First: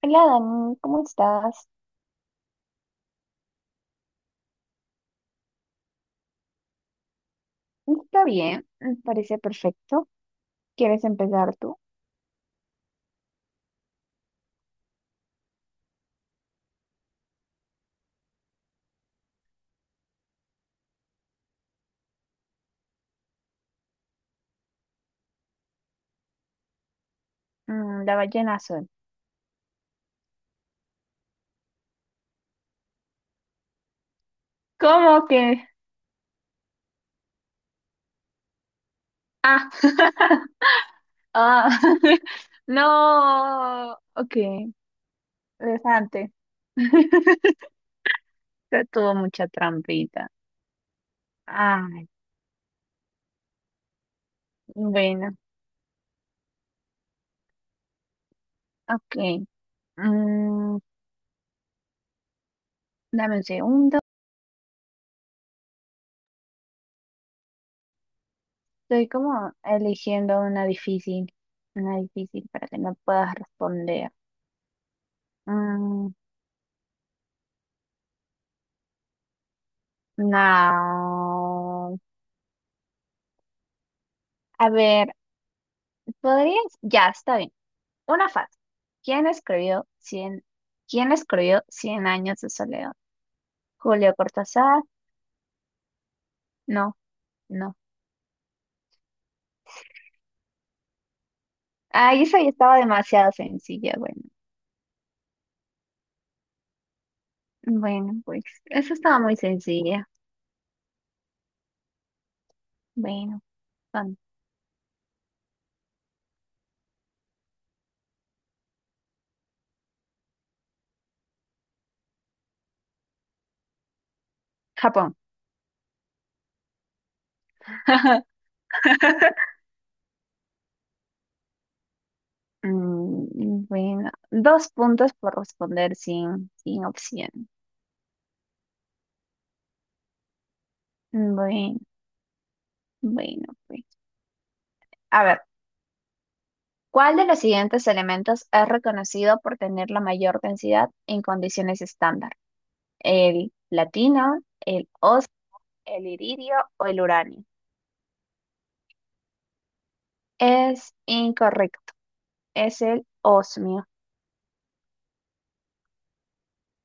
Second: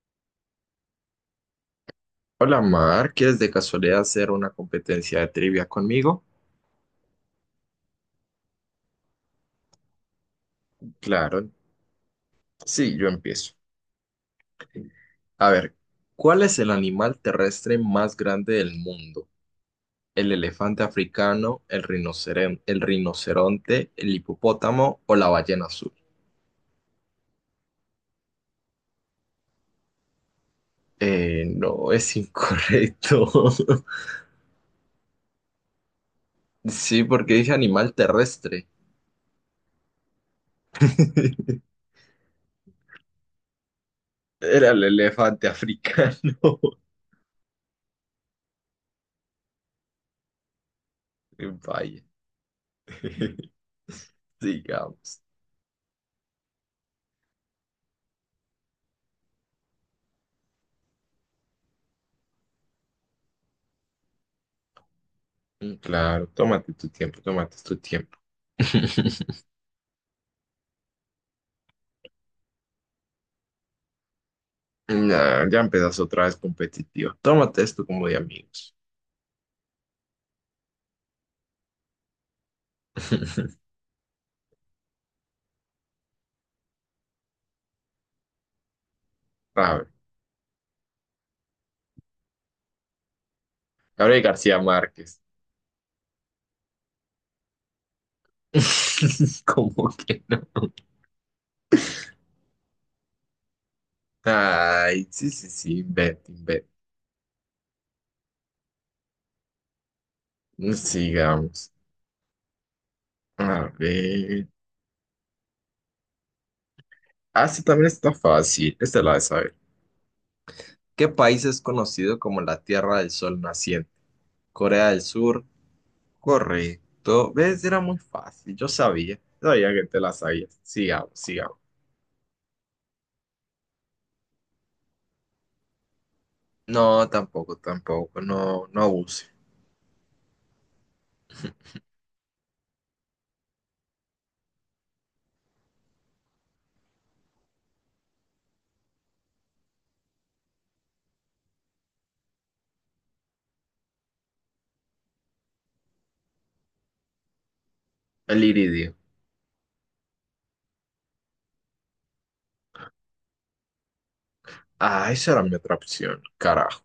Hola Dani, ¿cómo estás? Hola Mar, ¿quieres de casualidad hacer una competencia de trivia conmigo? Está bien, me parece perfecto. ¿Quieres Claro, empezar tú? sí, yo empiezo. A ver, ¿cuál es el animal terrestre más grande del mundo? ¿El elefante africano, el rinoceronte, el hipopótamo o la ballena azul? La ballena azul. No, es incorrecto. ¿Cómo que? Sí, porque dije animal terrestre. Ah, ah, no, ok, Era el elefante africano. elefante. Ya tuvo mucha trampita. Vaya. Ay, Digamos. bueno, ok. Mm, dame un segundo. Claro, tómate tu tiempo, tómate tu tiempo. Estoy como eligiendo una difícil para que no puedas responder. Nah, ya empezaste Mm, otra vez competitivo. Tómate esto como de amigos. no. A ver, ¿podrías? Ya, está bien. Una fácil. ¿Quién A escribió ver, Cien... ¿Quién escribió Cien años de soledad? ¿Julio Gabriel García Cortázar? Márquez. No, no. ¿Cómo que no? Ah, esa ya estaba demasiado sencilla. Bueno, Ay, sí, sí, sí, vete, vete. bueno, pues eso estaba muy sencilla. Sigamos. Bueno, A con ver. Ah, sí, también está fácil. Esta la de saber. ¿Qué país es conocido como la Tierra del Sol Naciente? Corea del Japón. Sur, correcto. ¿Ves? Era muy fácil. Yo sabía. Sabía que te la sabías. Sigamos, sigamos. Mm, bueno, dos puntos por responder sin No, opción. tampoco, tampoco. No, no abuse. Bueno, bueno, pues. A ver. ¿Cuál de los siguientes elementos es reconocido por tener la mayor densidad en condiciones estándar? ¿El platino, el os, el iridio o el uranio? El iridio. Es incorrecto, es el osmio. Ah, esa era mi otra opción. Carajo.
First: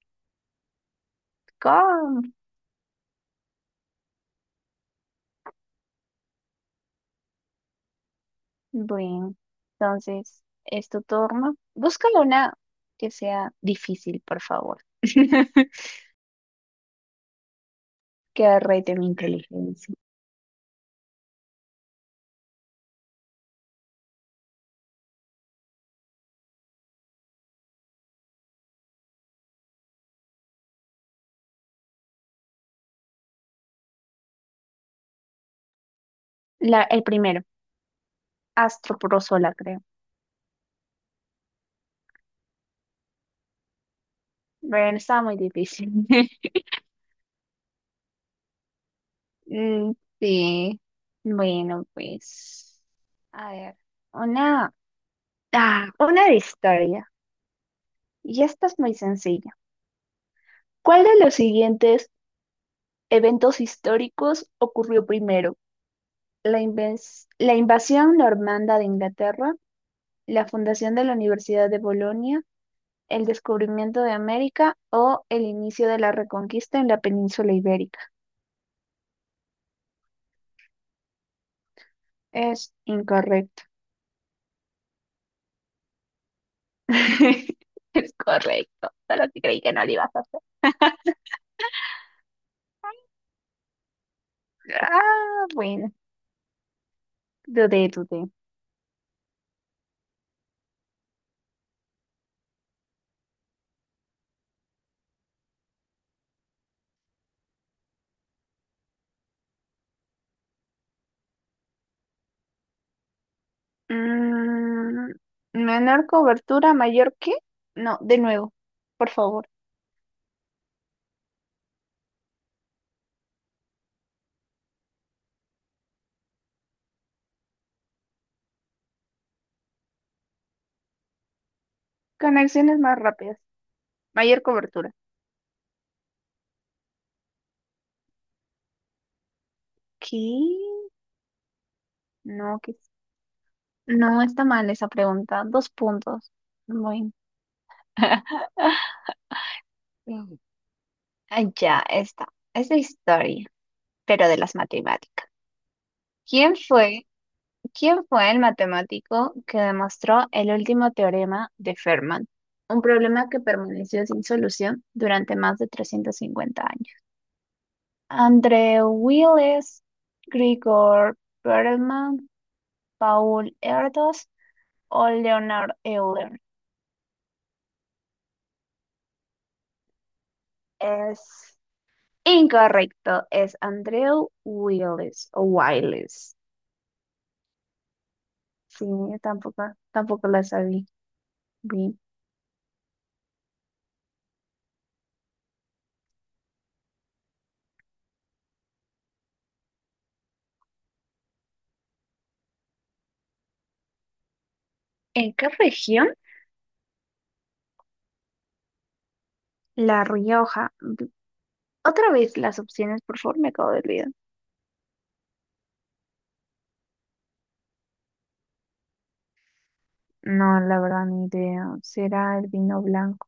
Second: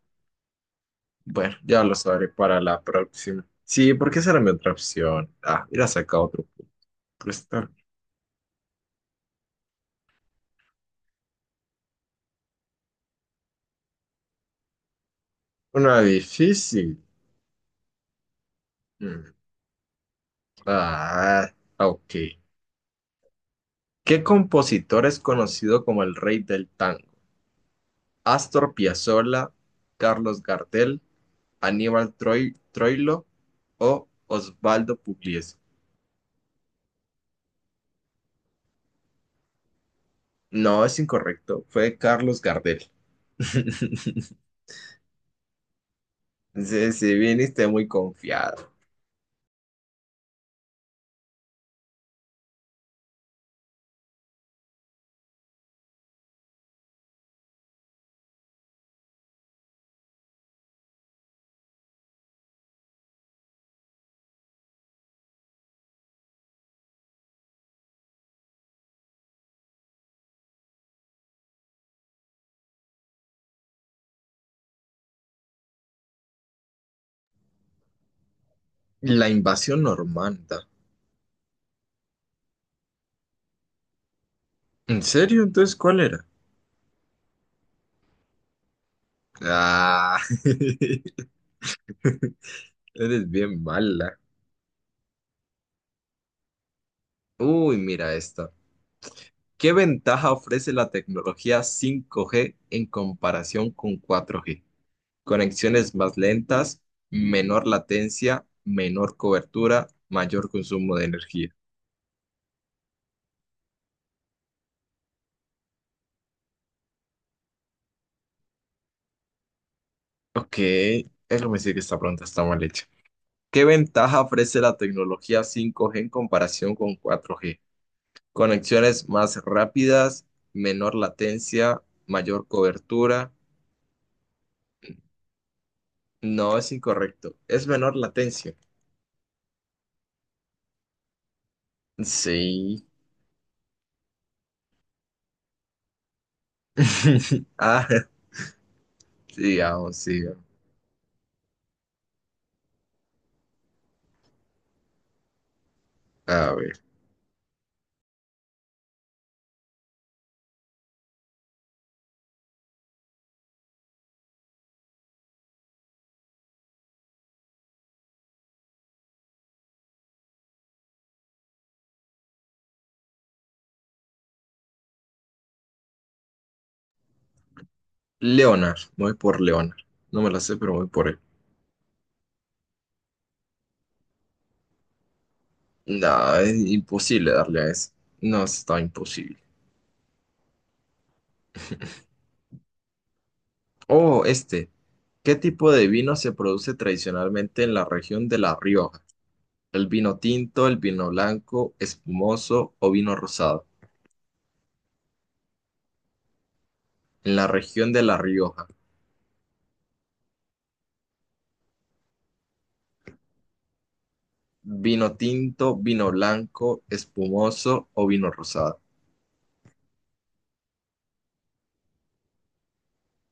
Bueno, ya lo sabré Con- para la próxima. Sí, porque esa era mi otra opción. Ah, mira, saca otro punto. Pero está Bueno, entonces es tu turno. Búscalo una que sea difícil, por favor. una difícil. Que rete mi Mm. inteligencia. Ah, ok. ¿Qué compositor es conocido como el rey del tango? Astor Piazzolla, Carlos Gardel, Troilo o Osvaldo Pugliese. La- el primero, astroprosola, creo. No, es incorrecto. Fue Carlos Gardel. Bueno, estaba muy difícil. Sí, sí, viniste muy confiado. Mm, sí, bueno, pues, a ver, una, ah, una de historia. Y esta es muy sencilla. ¿Cuál de los siguientes eventos históricos ocurrió primero? La, inves- la invasión normanda de Inglaterra, la fundación de la Universidad de Bolonia, el descubrimiento de América o el inicio de la reconquista en la península ibérica. La invasión normanda. Es incorrecto. ¿En serio? Entonces, ¿cuál era? Es correcto, solo que creí que no lo Ah, ibas a... eres bien mala. Ah, bueno, Uy, dudé, mira dudé. esta. ¿Qué ventaja ofrece la tecnología 5G en comparación con 4G? Conexiones más lentas, menor latencia, menor cobertura, mayor consumo de energía. Mm, menor cobertura, mayor que. No, de nuevo, por favor. Ok, es lo que decir que esta pregunta está mal hecha. ¿Qué ventaja ofrece la tecnología 5G en comparación con 4G? Conexiones más rápidas, menor latencia, mayor Conexiones más cobertura. rápidas. Mayor cobertura. No, es incorrecto. Es menor latencia. ¿Qué? No, que Sí. no está mal esa pregunta. Dos puntos. Bueno. Ah, sigamos, Mm. sigamos. Ah, ya está. Es de historia, pero de las matemáticas. A ¿Quién ver. fue ¿Quién fue el matemático que demostró el último teorema de Fermat? Un problema que permaneció sin solución durante más de 350 años. André Wiles, Grigor Perelman, Paul Erdos o Leonard Euler. Leonard, voy por Leonard. No me la sé, pero voy por él. Es incorrecto, es Andrew Wiles o No, Wiles. es imposible darle a ese. No, está Sí, yo imposible. tampoco la sabía bien. Oh, este. ¿Qué tipo de vino se produce tradicionalmente en la región de La Rioja? ¿El vino tinto, el vino blanco, espumoso o vino rosado? ¿En qué región? En la región de La Rioja. La Rioja. Otra vez las opciones, por favor, me acabo de olvidar. ¿Vino tinto, vino blanco, espumoso o vino rosado? No, la verdad, ni idea. ¿Será el vino blanco?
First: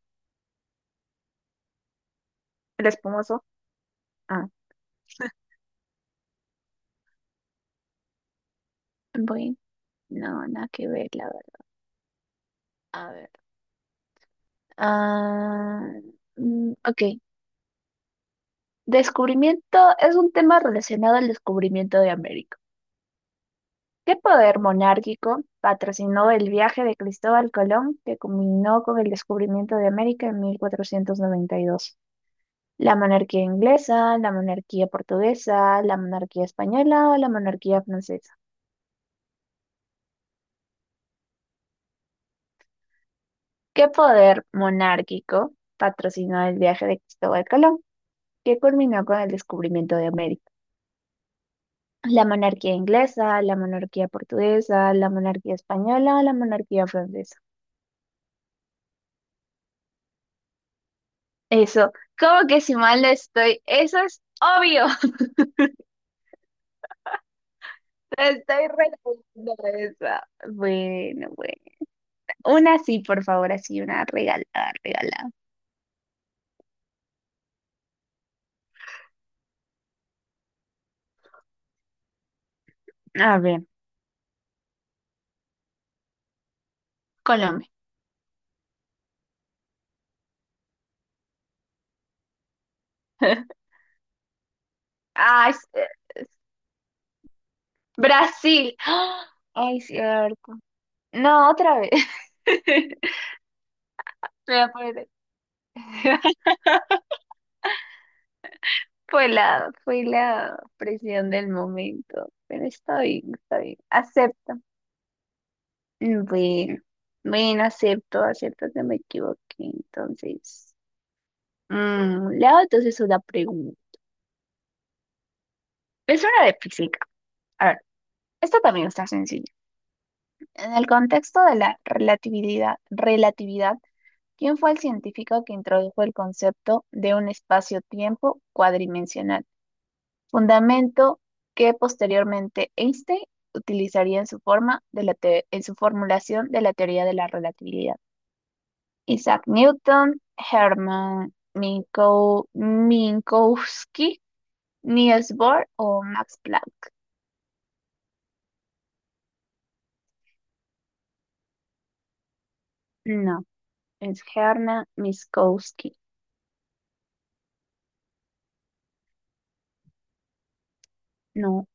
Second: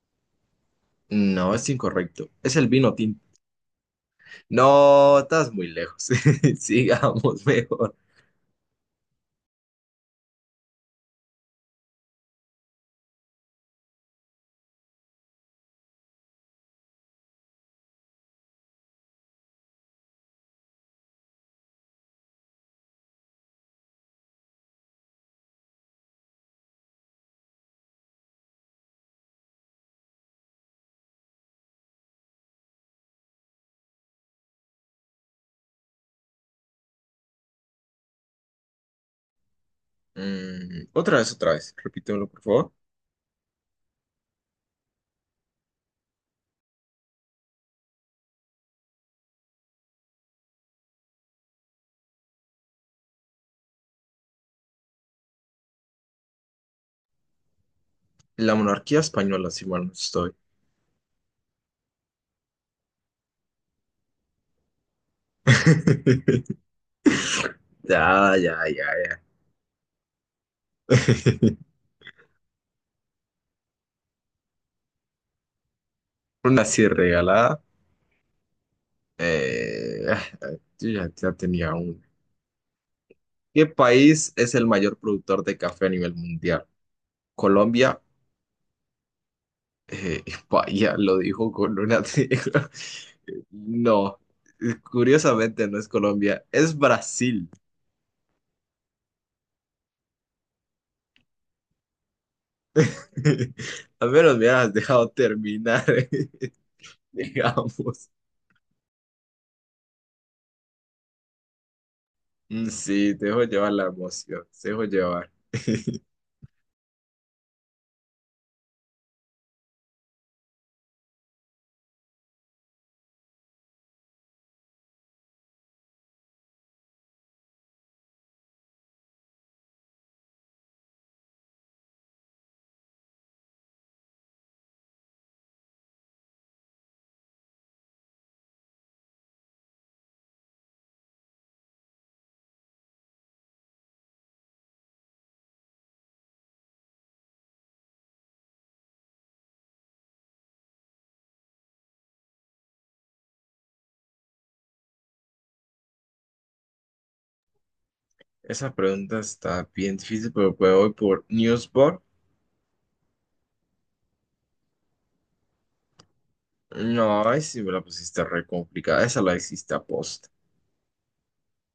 No, es incorrecto. Es el El vino tinto. espumoso. Ah, No, estás muy lejos. Sigamos mejor. voy. No, nada que ver, la verdad. A ver. Ah, ok. Descubrimiento es un tema relacionado al descubrimiento de América. ¿Qué poder monárquico patrocinó el viaje de Cristóbal Colón que culminó con el descubrimiento de América en 1492? La monarquía inglesa, la monarquía portuguesa, la monarquía española o la monarquía francesa. Otra vez, otra vez. Repítemelo, por favor. ¿Qué poder monárquico patrocinó el viaje de Cristóbal Colón, que culminó con el descubrimiento de América? La monarquía inglesa, la monarquía portuguesa, la monarquía española o la monarquía francesa. La monarquía española, si mal no estoy. Eso, ¿cómo que si mal no estoy? Eso es obvio. Te Ya, ya, estoy ya, regalando esa. Bueno, bueno. ya. Una sí, por favor, así, una regalada, regalada. Una así regalada. Eh, ah, ah, yo ya, ya tenía una. A ver, ¿Qué país es el mayor productor de café a nivel mundial? Colombia. Colombia. Eh, vaya, lo dijo con una... No, Ay, curiosamente s- no es Colombia, es Brasil. Brasil. ¡Ah! Ay, cierto. No, otra vez. Al menos me Me voy a has poner- dejado terminar, digamos. Fue la presión del momento. Pero está Sí, te bien, dejo está llevar bien. la emoción, Acepto. te dejo llevar. Bueno, bueno, acepto, acepto que me equivoqué. Entonces, le hago entonces una pregunta. Es una de física. A ver, esta también está sencilla. En el contexto de la relatividad, ¿quién fue el científico que introdujo el concepto de un espacio-tiempo cuadridimensional? Fundamento que posteriormente Einstein utilizaría en su forma de la te- en su formulación de la teoría de la relatividad. Isaac Newton, Hermann Minko- Minkowski, Niels Bohr o Max Planck. Esa pregunta está bien difícil, pero pues voy por Newsboard. No, es Hermann Minkowski. No, ay, sí me la pusiste re complicada. Esa la hiciste post No,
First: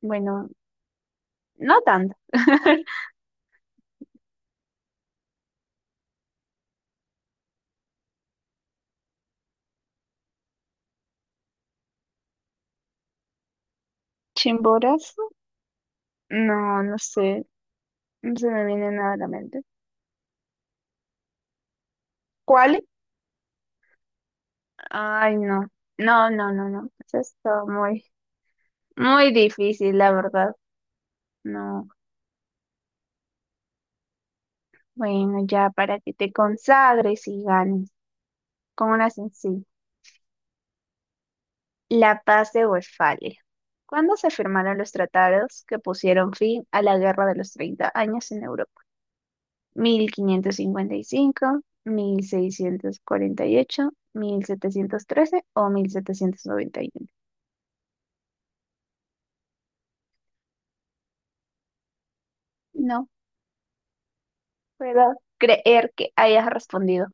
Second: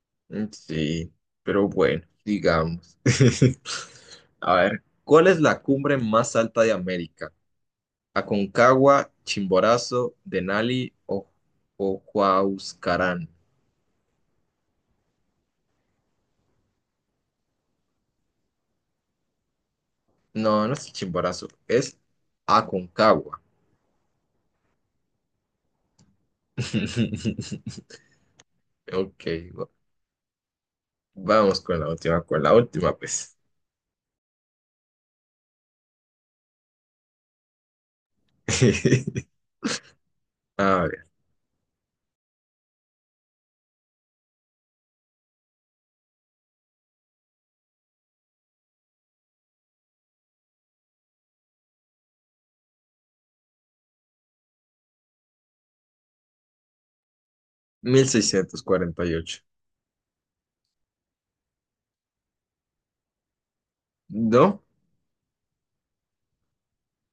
bueno, sí, pero no bueno, tanto. digamos. A ver, ¿cuál es la cumbre más alta de América? ¿Aconcagua, Chimborazo, Denali o Huascarán? Chimborazo. No, no sé. No se me viene nada a la mente. No, no es Chimborazo, es ¿Cuál? Aconcagua. Ay, no. No, no, no, no. Eso está muy, Ok, muy va- difícil, la verdad. vamos No. Con la última, pues. Bueno, ya para que te consagres y ganes. Con una sencilla. A La paz de Westfalia. ¿Cuándo se firmaron los tratados que pusieron fin a la Guerra de los Treinta Años en Europa? 1555, 1648, 1713 o 1791. 1648, ¿no? Puedo creer que hayas respondido.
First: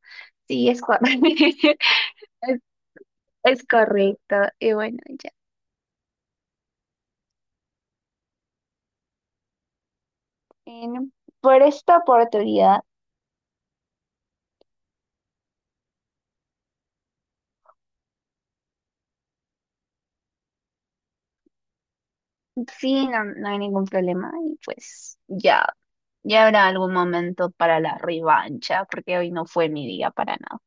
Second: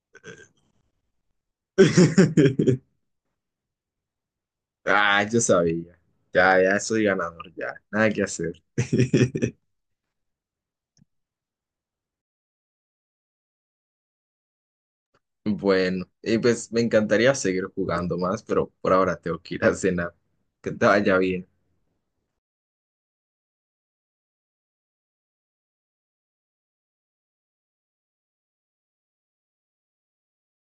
Sí, es, cor-, es, es correcto. Y bueno, Ah, ya. yo sabía. Ya, ya soy ganador, ya. Nada que hacer. En por esta oportunidad, Bueno, y pues me encantaría seguir jugando más, pero por ahora tengo que ir a cenar. Que te vaya bien. sí, no, no hay ningún problema. Y pues ya, ya habrá algún momento para la revancha, porque hoy no fue mi día para nada.